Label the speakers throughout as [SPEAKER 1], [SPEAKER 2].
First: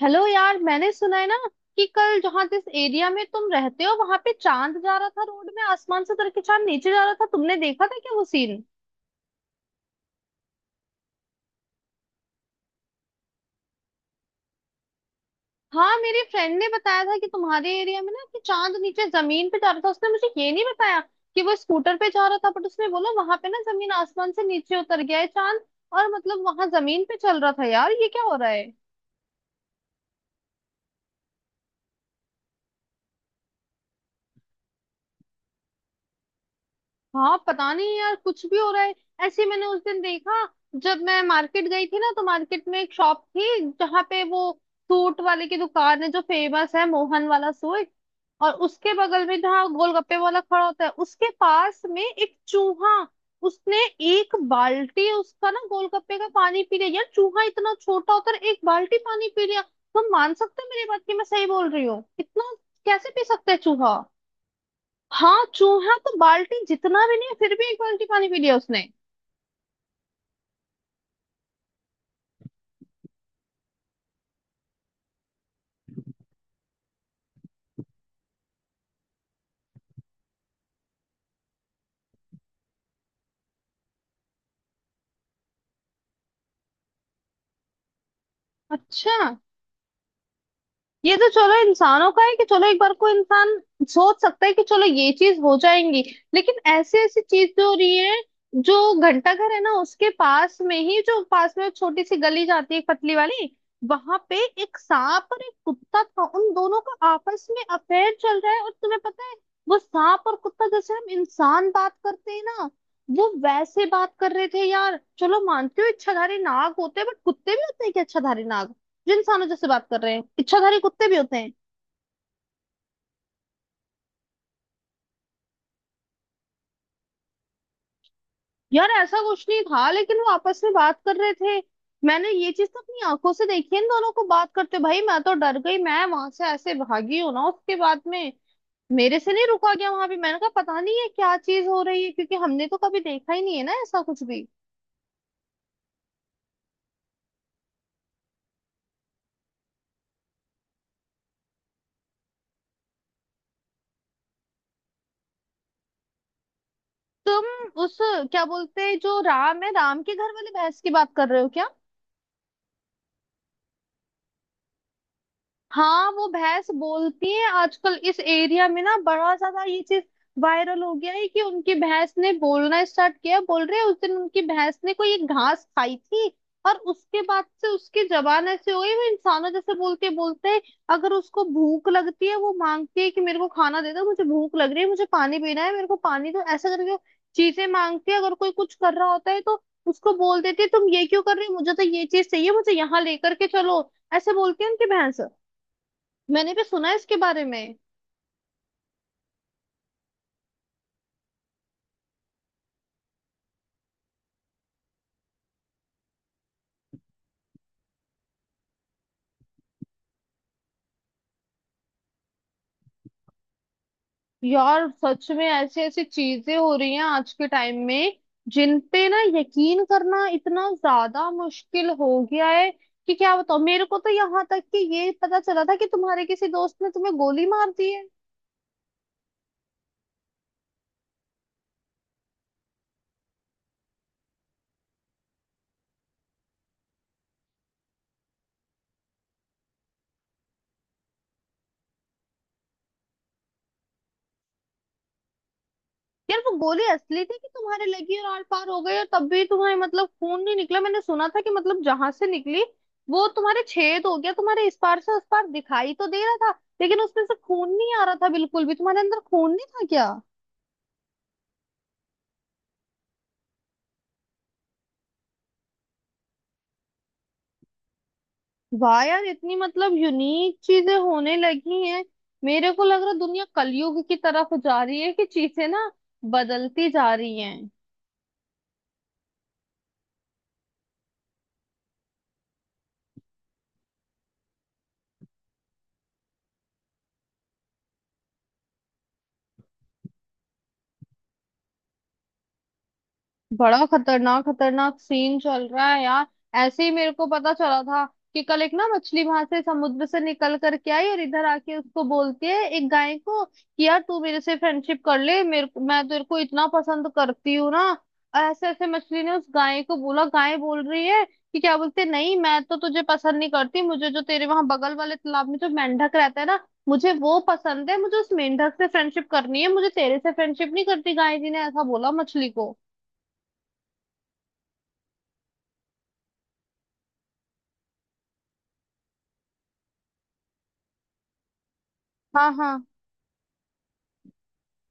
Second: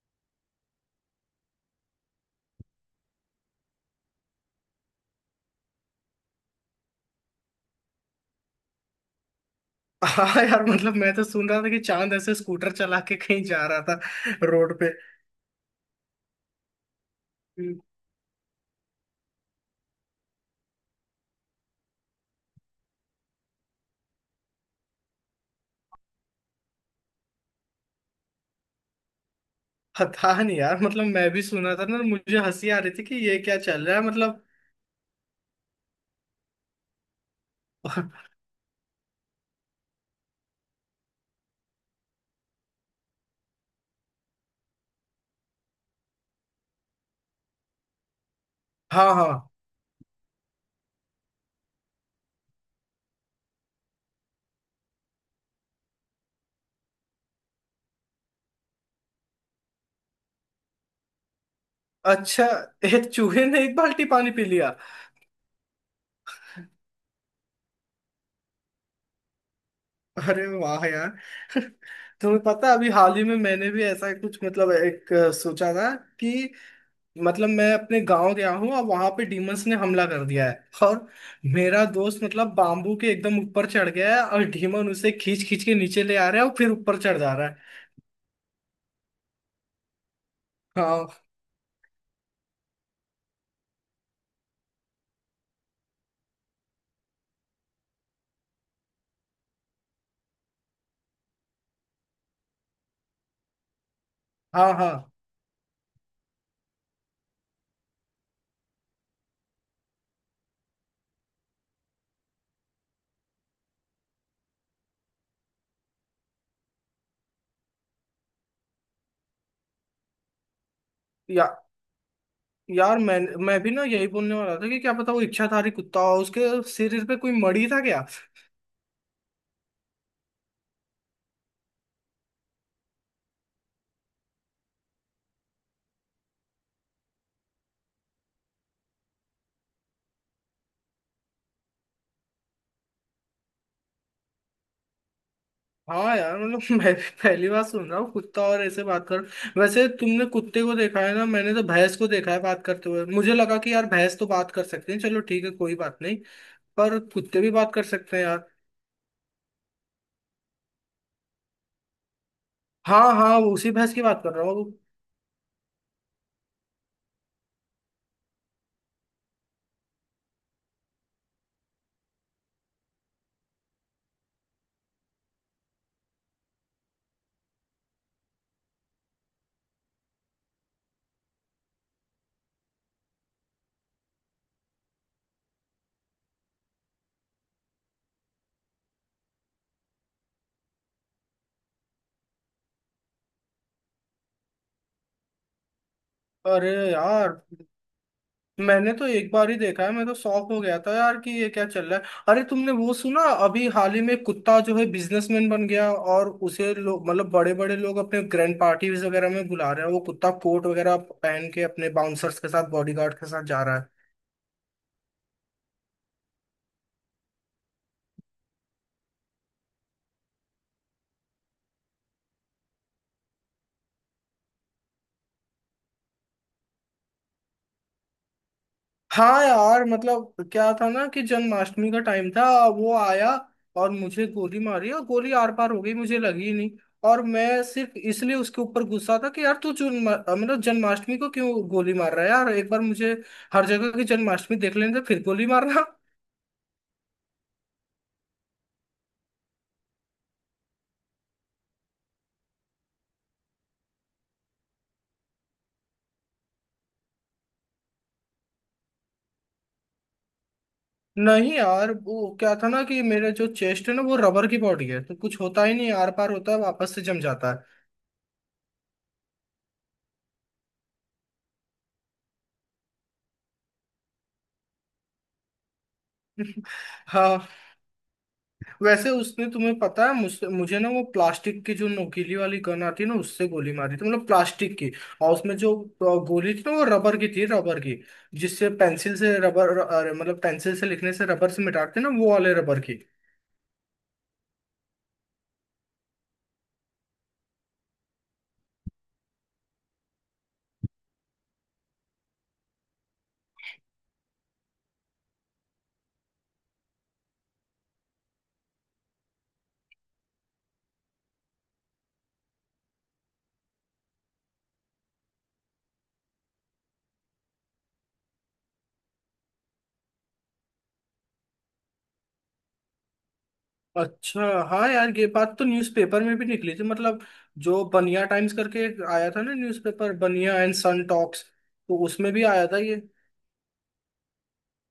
[SPEAKER 1] Hello यार, मैंने सुना है ना कि कल जहाँ जिस एरिया में तुम रहते हो वहां पे चांद जा रहा था। रोड में आसमान से उतर के चांद नीचे जा रहा था, तुमने देखा था क्या वो सीन?
[SPEAKER 2] हाँ यार, मतलब मैं तो सुन रहा था कि चांद ऐसे स्कूटर चला के कहीं जा रहा था रोड पे।
[SPEAKER 1] हाँ, मेरी फ्रेंड ने बताया था कि तुम्हारे एरिया में ना कि चांद नीचे जमीन पे जा रहा था। उसने मुझे ये नहीं बताया कि वो स्कूटर पे जा रहा था, बट उसने बोला वहां पे ना जमीन आसमान से नीचे उतर गया है चांद और मतलब वहां जमीन पे चल रहा था। यार ये क्या हो रहा है।
[SPEAKER 2] पता नहीं यार, मतलब मैं भी सुना था ना, मुझे हंसी आ रही थी कि ये क्या चल रहा है मतलब।
[SPEAKER 1] हाँ पता नहीं यार, कुछ भी हो रहा है। ऐसे ही मैंने उस दिन देखा, जब मैं मार्केट गई थी ना, तो मार्केट में एक शॉप थी जहाँ पे वो सूट वाले की दुकान है जो फेमस है, मोहन वाला सूट। और उसके
[SPEAKER 2] हाँ,
[SPEAKER 1] बगल में
[SPEAKER 2] हाँ।
[SPEAKER 1] जहाँ गोलगप्पे वाला खड़ा होता है, उसके पास में एक चूहा, उसने एक बाल्टी उसका ना गोलगप्पे का पानी पी लिया यार। चूहा इतना छोटा होता है, एक बाल्टी पानी पी लिया। तुम मान सकते हो मेरी बात कि मैं सही बोल रही हूँ,
[SPEAKER 2] अच्छा,
[SPEAKER 1] इतना
[SPEAKER 2] एक
[SPEAKER 1] कैसे पी
[SPEAKER 2] चूहे
[SPEAKER 1] सकता है
[SPEAKER 2] ने एक
[SPEAKER 1] चूहा?
[SPEAKER 2] बाल्टी पानी पी लिया।
[SPEAKER 1] हाँ, चूहा तो बाल्टी जितना भी नहीं, फिर भी एक बाल्टी पानी पी लिया उसने।
[SPEAKER 2] अरे वाह यार। तुम्हें पता है, अभी हाल ही में मैंने भी ऐसा कुछ मतलब एक सोचा था कि मतलब मैं अपने गांव गया हूँ और वहां पे डीमंस ने हमला कर दिया है, और मेरा दोस्त मतलब बाम्बू के एकदम ऊपर चढ़ गया है और डीमन उसे खींच खींच के नीचे ले आ रहा है और फिर ऊपर चढ़ जा रहा है।
[SPEAKER 1] अच्छा, ये
[SPEAKER 2] हाँ,
[SPEAKER 1] तो चलो इंसानों का है कि चलो एक बार को इंसान सोच सकता है कि चलो ये चीज हो जाएंगी, लेकिन ऐसी ऐसी चीज जो हो रही है, जो घंटा घर है ना उसके पास में ही जो पास में छोटी सी गली जाती है एक पतली वाली, वहां पे
[SPEAKER 2] हाँ,
[SPEAKER 1] एक
[SPEAKER 2] हाँ।
[SPEAKER 1] सांप और एक कुत्ता था। उन दोनों का आपस में अफेयर चल रहा है, और तुम्हें पता है वो सांप और कुत्ता जैसे हम इंसान बात करते हैं ना, वो वैसे बात कर रहे थे यार। चलो मानती हूँ इच्छाधारी नाग होते हैं, बट कुत्ते भी होते हैं कि इच्छाधारी नाग जिन इंसानों जैसे बात कर रहे हैं, इच्छाधारी कुत्ते भी होते
[SPEAKER 2] या,
[SPEAKER 1] हैं।
[SPEAKER 2] यार मैं भी ना यही बोलने वाला था कि क्या पता वो इच्छाधारी कुत्ता हो, उसके शरीर पे कोई मड़ी था क्या।
[SPEAKER 1] यार ऐसा कुछ नहीं था, लेकिन वो आपस में बात कर रहे थे। मैंने ये चीज तो अपनी आंखों से देखी है, इन दोनों को बात करते, भाई मैं तो डर गई। मैं वहां से ऐसे भागी हूँ ना उसके बाद में, मेरे से नहीं रुका गया वहां भी। मैंने कहा पता नहीं ये क्या चीज हो रही है, क्योंकि हमने तो कभी देखा ही नहीं है ना ऐसा कुछ भी।
[SPEAKER 2] हाँ यार, मतलब मैं भी पहली बार सुन रहा हूँ कुत्ता और ऐसे बात कर। वैसे तुमने कुत्ते को देखा है ना, मैंने तो भैंस को देखा है बात करते हुए, मुझे लगा कि यार भैंस तो बात कर सकते हैं, चलो ठीक है कोई बात नहीं, पर कुत्ते
[SPEAKER 1] तुम
[SPEAKER 2] भी बात कर
[SPEAKER 1] उस
[SPEAKER 2] सकते हैं
[SPEAKER 1] क्या
[SPEAKER 2] यार।
[SPEAKER 1] बोलते हैं, जो राम है राम के घर वाली भैंस की बात कर रहे हो क्या?
[SPEAKER 2] हाँ हाँ, वो उसी भैंस की बात कर रहा हूँ।
[SPEAKER 1] हाँ, वो भैंस बोलती है आजकल, इस एरिया में ना बड़ा ज्यादा ये चीज वायरल हो गया है कि उनकी भैंस ने बोलना स्टार्ट किया। बोल रहे हैं उस दिन उनकी भैंस ने कोई एक घास खाई थी, और उसके बाद से उसकी जबान ऐसे हो गई, वो इंसानों जैसे बोलते बोलते है। अगर उसको भूख लगती है वो मांगती है कि मेरे को खाना दे दो, मुझे भूख लग रही है, मुझे पानी पीना है, मेरे को पानी दो, ऐसा करके वो चीजें मांगती है। अगर कोई कुछ कर रहा होता है तो उसको बोल देती है तुम ये क्यों कर रही हो, मुझे तो ये चीज चाहिए, मुझे यहाँ लेकर के चलो, ऐसे बोलती है उनकी भैंस। मैंने भी
[SPEAKER 2] अरे
[SPEAKER 1] सुना है इसके
[SPEAKER 2] यार,
[SPEAKER 1] बारे में।
[SPEAKER 2] मैंने तो एक बार ही देखा है, मैं तो शॉक हो गया था यार कि ये क्या चल रहा है। अरे तुमने वो सुना अभी हाल ही में कुत्ता जो है बिजनेसमैन बन गया और उसे लोग मतलब बड़े बड़े लोग अपने ग्रैंड पार्टीज वगैरह में बुला रहे हैं, वो कुत्ता कोट वगैरह पहन के अपने बाउंसर्स के साथ बॉडीगार्ड के साथ जा रहा है।
[SPEAKER 1] यार सच में ऐसी ऐसी चीजें हो रही हैं आज के टाइम में, जिन पे ना यकीन करना इतना ज्यादा मुश्किल हो गया है कि क्या बताओ। मेरे को तो यहाँ तक कि ये पता चला था कि तुम्हारे किसी दोस्त ने तुम्हें गोली मार दी है।
[SPEAKER 2] हाँ यार, मतलब क्या था ना कि जन्माष्टमी का टाइम था, वो आया और मुझे गोली मारी और गोली आर पार हो गई, मुझे लगी ही नहीं। और मैं सिर्फ इसलिए उसके ऊपर गुस्सा था कि यार तू जन्म मतलब जन्माष्टमी को क्यों गोली मार रहा है यार, एक बार मुझे हर जगह की जन्माष्टमी देख लेने दे फिर गोली मारना।
[SPEAKER 1] यार वो गोली असली थी कि तुम्हारे लगी और आर पार हो गई, और तब भी तुम्हें मतलब खून नहीं निकला। मैंने सुना था कि मतलब जहां से निकली वो तुम्हारे छेद हो गया, तुम्हारे इस पार से उस पार दिखाई तो दे रहा था, लेकिन उसमें से खून नहीं आ रहा था बिल्कुल भी। तुम्हारे अंदर खून नहीं था क्या?
[SPEAKER 2] नहीं यार, वो क्या था ना कि मेरा जो चेस्ट है ना वो रबर की बॉडी है, तो कुछ होता ही नहीं, आर पार होता है वापस से जम जाता है।
[SPEAKER 1] वाह यार, इतनी मतलब यूनिक चीजें होने लगी हैं। मेरे को लग रहा है दुनिया कलयुग की तरफ जा रही है कि चीजें ना बदलती जा रही
[SPEAKER 2] हाँ।
[SPEAKER 1] हैं।
[SPEAKER 2] वैसे उसने तुम्हें पता है मुझसे मुझे ना वो प्लास्टिक की जो नोकीली वाली गन आती है ना उससे गोली मारी थी मतलब प्लास्टिक की। और उसमें जो गोली थी ना वो रबर की थी, रबर की, जिससे पेंसिल से रबर अरे मतलब पेंसिल से लिखने से रबर से मिटाते ना वो वाले रबर की।
[SPEAKER 1] बड़ा खतरनाक खतरनाक सीन चल रहा है यार। ऐसे ही मेरे को पता चला था कि कल एक ना मछली वहां से समुद्र से निकल करके आई, और इधर आके उसको बोलती है एक गाय को कि यार तू मेरे से फ्रेंडशिप कर ले, मेरे मैं तेरे को इतना पसंद करती हूँ ना। और ऐसे ऐसे मछली ने उस गाय को बोला। गाय बोल रही है कि क्या बोलते हैं, नहीं मैं तो तुझे पसंद नहीं करती, मुझे जो तेरे वहां बगल वाले तालाब में जो मेंढक रहता है ना, मुझे वो पसंद है, मुझे उस मेंढक से फ्रेंडशिप करनी है, मुझे तेरे से फ्रेंडशिप नहीं करती, गाय जी ने ऐसा बोला मछली को।
[SPEAKER 2] अच्छा हाँ यार, ये बात तो न्यूज़पेपर में भी निकली थी मतलब, जो बनिया टाइम्स करके एक आया था ना newspaper Baniya and son talks, तो उसमें भी
[SPEAKER 1] हाँ
[SPEAKER 2] आया था
[SPEAKER 1] हाँ।
[SPEAKER 2] ये।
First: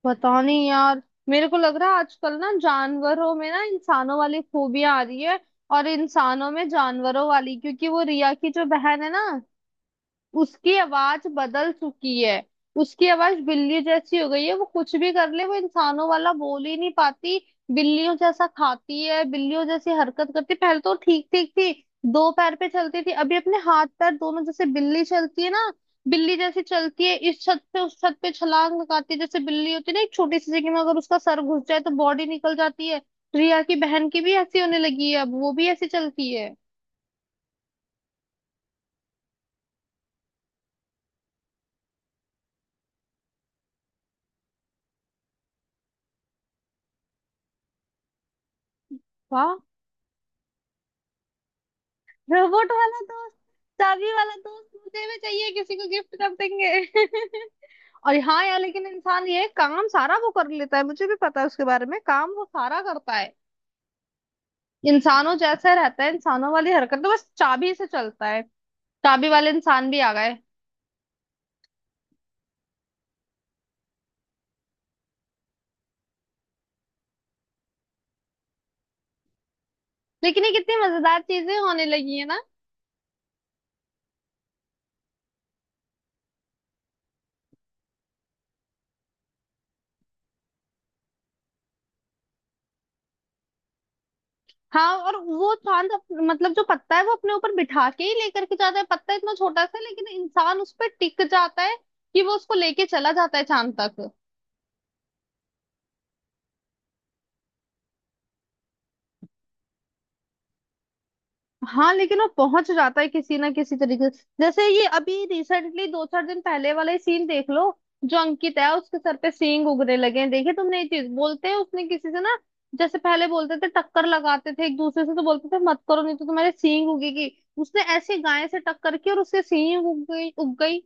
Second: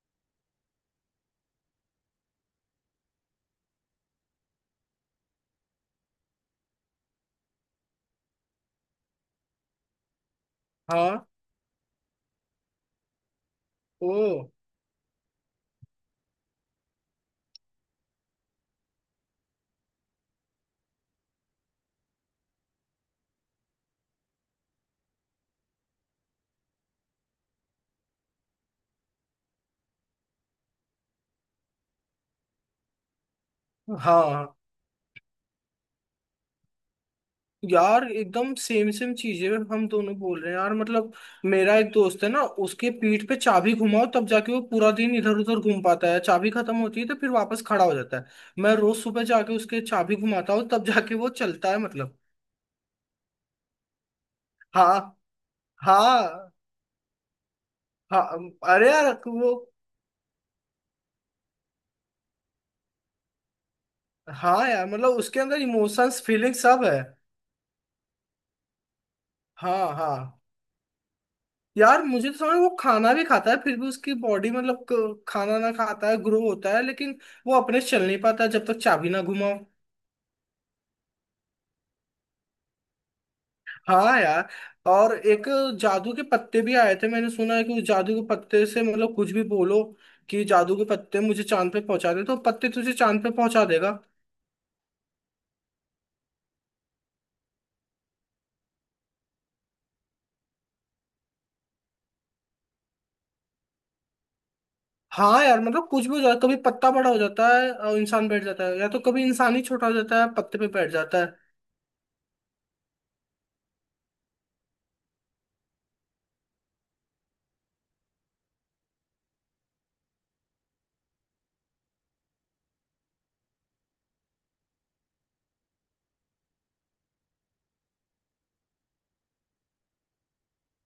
[SPEAKER 1] बताओ नहीं यार, मेरे को लग रहा है आजकल ना जानवरों में ना इंसानों वाली खूबियां आ रही है और इंसानों में जानवरों वाली, क्योंकि वो रिया की जो बहन है ना, उसकी आवाज
[SPEAKER 2] हाँ।
[SPEAKER 1] बदल चुकी है। उसकी आवाज बिल्ली
[SPEAKER 2] ओ।
[SPEAKER 1] जैसी हो गई है, वो कुछ भी कर ले वो इंसानों वाला बोल ही नहीं पाती। बिल्लियों जैसा खाती है, बिल्लियों जैसी हरकत करती, पहले तो ठीक ठीक थी, दो पैर पे चलती थी, अभी अपने हाथ पैर दोनों, जैसे बिल्ली चलती है ना, बिल्ली जैसी चलती है। इस छत पे उस छत पे छलांग लगाती है, जैसे बिल्ली होती है ना, एक छोटी सी जगह में अगर उसका सर घुस जाए तो बॉडी निकल जाती है, रिया की बहन की भी
[SPEAKER 2] हाँ
[SPEAKER 1] ऐसी होने लगी है, अब वो भी ऐसी चलती है।
[SPEAKER 2] यार, एकदम सेम सेम चीजें हम दोनों बोल रहे हैं यार मतलब, मेरा एक दोस्त है ना उसके पीठ पे चाबी घुमाओ तब जाके वो पूरा दिन इधर उधर घूम पाता है, चाबी खत्म होती है तो फिर वापस खड़ा हो जाता है। मैं रोज सुबह
[SPEAKER 1] वाह,
[SPEAKER 2] जाके उसके चाबी घुमाता हूँ तब जाके वो चलता है मतलब।
[SPEAKER 1] रोबोट वाला दोस्त, चाबी वाला दोस्त
[SPEAKER 2] हाँ,
[SPEAKER 1] मुझे भी चाहिए, किसी को गिफ्ट कर
[SPEAKER 2] हाँ,
[SPEAKER 1] देंगे। और
[SPEAKER 2] हाँ।
[SPEAKER 1] हाँ यार, लेकिन
[SPEAKER 2] अरे यार
[SPEAKER 1] इंसान ये
[SPEAKER 2] वो।
[SPEAKER 1] काम सारा वो कर लेता है, मुझे भी पता है उसके बारे में, काम वो सारा करता है,
[SPEAKER 2] हाँ यार, मतलब
[SPEAKER 1] इंसानों
[SPEAKER 2] उसके अंदर
[SPEAKER 1] जैसा रहता है,
[SPEAKER 2] इमोशंस
[SPEAKER 1] इंसानों
[SPEAKER 2] फीलिंग
[SPEAKER 1] वाली
[SPEAKER 2] सब
[SPEAKER 1] हरकत,
[SPEAKER 2] है।
[SPEAKER 1] तो बस चाबी से चलता है। चाबी वाले इंसान
[SPEAKER 2] हाँ
[SPEAKER 1] भी आ गए।
[SPEAKER 2] हाँ, यार मुझे तो समझ वो खाना भी खाता है फिर भी उसकी बॉडी मतलब खाना ना खाता है ग्रो होता है लेकिन वो अपने से चल नहीं पाता जब तक चाबी ना घुमाओ।
[SPEAKER 1] लेकिन ये कितनी मजेदार चीजें होने लगी है ना।
[SPEAKER 2] हाँ यार। और एक जादू के पत्ते भी आए थे, मैंने सुना है कि उस जादू के पत्ते से मतलब कुछ भी बोलो कि जादू के पत्ते मुझे चांद पे पहुंचा दे तो पत्ते तुझे चांद पे पहुंचा देगा।
[SPEAKER 1] हाँ, और वो चांद मतलब, जो पत्ता है वो अपने ऊपर बिठा के ही लेकर के जाता है। पत्ता इतना छोटा सा है, लेकिन इंसान उस पर टिक जाता है कि वो उसको लेके चला जाता है चांद तक।
[SPEAKER 2] हाँ यार, मतलब कुछ भी हो जाता है, कभी पत्ता बड़ा हो जाता है और इंसान बैठ जाता है या तो कभी इंसान ही छोटा हो जाता है पत्ते पे बैठ जाता है।
[SPEAKER 1] हाँ, लेकिन वो पहुंच जाता है किसी ना किसी तरीके से। जैसे ये अभी रिसेंटली दो चार दिन पहले वाला ही सीन देख लो, जो अंकित है उसके सर पे सींग उगने लगे हैं, देखे तुमने ये चीज? बोलते हैं उसने किसी से ना, जैसे पहले बोलते थे टक्कर लगाते थे एक दूसरे से, तो बोलते थे मत करो नहीं तो तुम्हारे सींग उगेगी, उसने ऐसे गाय से टक्कर की और उसके सींग उग गई उग गई।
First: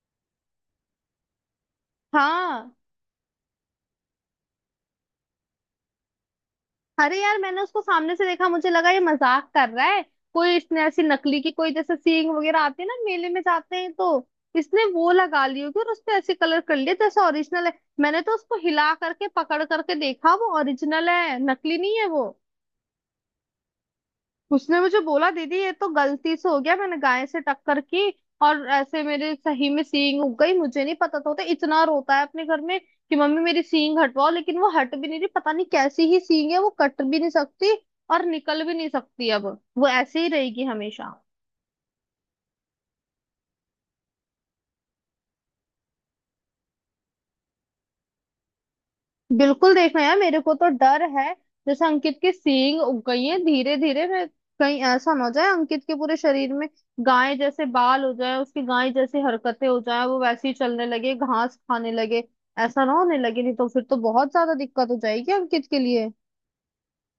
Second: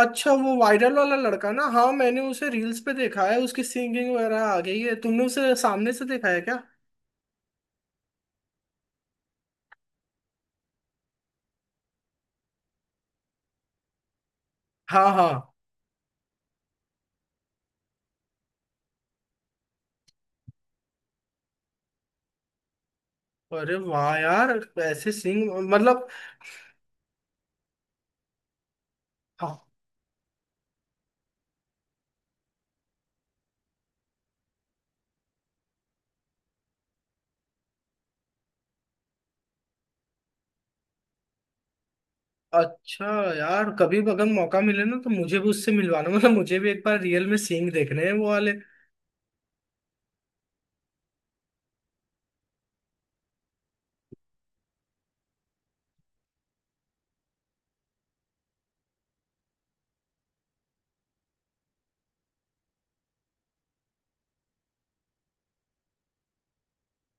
[SPEAKER 2] अच्छा वो वायरल वाला लड़का ना, हाँ मैंने उसे
[SPEAKER 1] हाँ,
[SPEAKER 2] रील्स पे देखा है, उसकी सिंगिंग वगैरह आ गई है, तुमने उसे सामने से देखा है क्या।
[SPEAKER 1] अरे यार मैंने उसको सामने से देखा, मुझे लगा ये मजाक कर रहा है, कोई इसने ऐसी नकली की, कोई जैसे सींग वगैरह आते हैं ना मेले में जाते हैं तो, इसने
[SPEAKER 2] हाँ,
[SPEAKER 1] वो लगा
[SPEAKER 2] हाँ।
[SPEAKER 1] ली होगी और उसने ऐसे कलर कर लिया जैसे ओरिजिनल है। मैंने तो उसको हिला करके पकड़ करके देखा, वो ओरिजिनल है, नकली नहीं है वो।
[SPEAKER 2] अरे वाह यार।
[SPEAKER 1] उसने मुझे
[SPEAKER 2] ऐसे
[SPEAKER 1] बोला
[SPEAKER 2] सिंग
[SPEAKER 1] दीदी ये तो
[SPEAKER 2] मतलब।
[SPEAKER 1] गलती से हो गया, मैंने गाय से टक्कर की और ऐसे मेरे
[SPEAKER 2] हाँ।
[SPEAKER 1] सही में सींग उग गई, मुझे नहीं पता था होता। इतना रोता है अपने घर में कि मम्मी मेरी सींग हटवाओ, लेकिन वो हट भी नहीं रही, पता नहीं कैसी ही सींग है, वो कट भी नहीं सकती और निकल भी नहीं सकती अब। वो ऐसे ही रहेगी हमेशा।
[SPEAKER 2] अच्छा यार, कभी भी अगर मौका मिले ना तो मुझे भी उससे मिलवाना, मतलब मुझे भी एक बार रियल में सिंग देखने हैं वो वाले।
[SPEAKER 1] बिल्कुल देखना यार, मेरे को तो डर है जैसे अंकित की सींग उग गई है धीरे धीरे, मैं कहीं ऐसा ना हो जाए अंकित के पूरे शरीर में गाय जैसे बाल हो जाए, उसकी गाय जैसी हरकतें हो जाए, वो वैसे ही चलने लगे, घास खाने लगे। ऐसा ना होने लगे, नहीं तो फिर तो बहुत ज्यादा दिक्कत हो जाएगी अंकित के लिए।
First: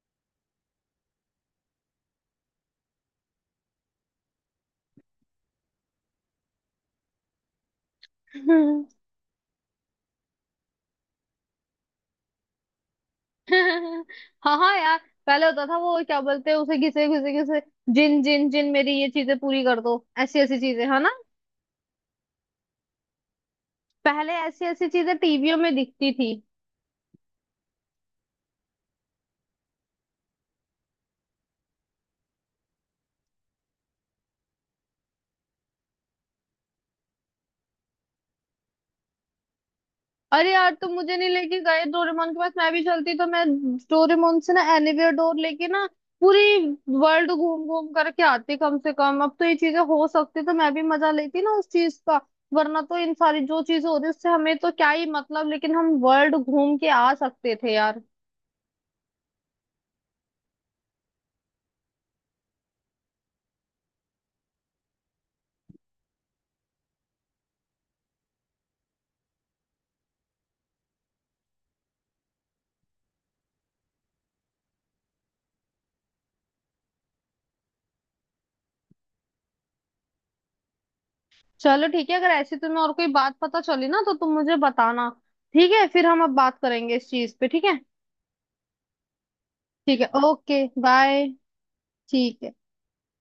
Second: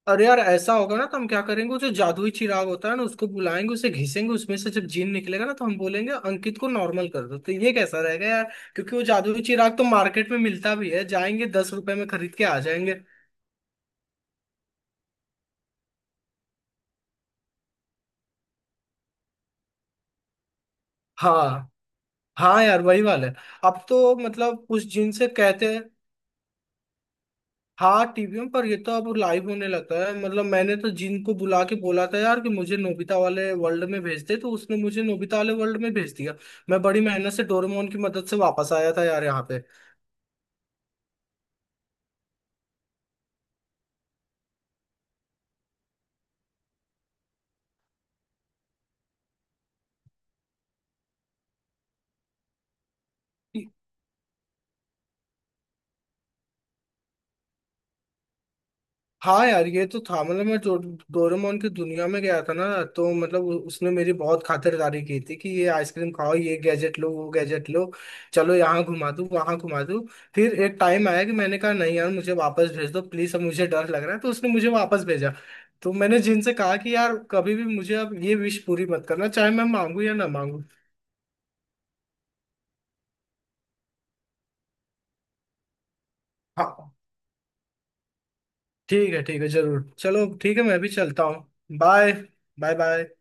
[SPEAKER 2] अरे यार, ऐसा होगा ना तो हम क्या करेंगे, वो जो जादुई चिराग होता है ना उसको बुलाएंगे, उसे घिसेंगे, उसमें से जब जीन निकलेगा ना तो हम बोलेंगे अंकित को नॉर्मल कर दो, तो ये कैसा रहेगा यार। क्योंकि वो जादुई चिराग तो मार्केट में मिलता भी है, जाएंगे 10 रुपए में खरीद के आ जाएंगे।
[SPEAKER 1] हाँ हाँ यार। पहले होता था वो क्या बोलते हैं, उसे घिसे घिसे घिसे, जिन जिन जिन मेरी ये चीजें पूरी कर दो, ऐसी ऐसी चीजें है ना।
[SPEAKER 2] हाँ हाँ यार, वही वाला है, अब तो
[SPEAKER 1] पहले ऐसी
[SPEAKER 2] मतलब उस
[SPEAKER 1] ऐसी
[SPEAKER 2] जिन
[SPEAKER 1] चीजें
[SPEAKER 2] से
[SPEAKER 1] टीवियों में
[SPEAKER 2] कहते हैं।
[SPEAKER 1] दिखती थी।
[SPEAKER 2] हाँ टीवी में, पर ये तो अब लाइव होने लगा है मतलब, मैंने तो जिन को बुला के बोला था यार कि मुझे नोबिता वाले वर्ल्ड में भेज दे, तो उसने मुझे नोबिता वाले वर्ल्ड में भेज दिया। मैं बड़ी मेहनत से डोरेमोन की मदद से वापस आया था यार यहाँ पे।
[SPEAKER 1] अरे यार, तुम मुझे नहीं लेके गए डोरेमोन के पास, मैं भी चलती, तो मैं डोरेमोन से ना एनीवेयर डोर लेके ना पूरी वर्ल्ड घूम घूम करके आती। कम से कम अब तो ये चीजें हो सकती, तो मैं भी मजा लेती ना उस चीज का। वरना तो इन सारी जो चीजें हो रही है, उससे हमें तो क्या ही मतलब, लेकिन हम वर्ल्ड घूम के आ सकते थे यार।
[SPEAKER 2] हाँ यार, ये तो था मतलब मैं डोरेमोन की दुनिया में गया था ना, तो मतलब उसने मेरी बहुत खातिरदारी की थी कि ये आइसक्रीम खाओ ये गैजेट लो वो गैजेट लो, चलो यहाँ घुमा दूँ वहाँ घुमा दूँ। फिर एक टाइम आया कि मैंने कहा नहीं यार मुझे वापस भेज दो प्लीज़, अब मुझे डर लग रहा है, तो उसने मुझे वापस भेजा। तो मैंने जिनसे कहा कि यार कभी भी मुझे अब ये विश पूरी मत करना, चाहे मैं मांगू या ना मांगू।
[SPEAKER 1] चलो ठीक है, अगर ऐसी तुम्हें और कोई बात पता चली ना तो तुम मुझे बताना, ठीक है? फिर हम अब बात
[SPEAKER 2] हाँ,
[SPEAKER 1] करेंगे इस चीज पे, ठीक है।
[SPEAKER 2] ठीक है, ठीक है, जरूर,
[SPEAKER 1] ठीक है,
[SPEAKER 2] चलो ठीक
[SPEAKER 1] ओके,
[SPEAKER 2] है, मैं भी चलता
[SPEAKER 1] बाय।
[SPEAKER 2] हूँ, बाय,
[SPEAKER 1] ठीक है।
[SPEAKER 2] Bye, bye.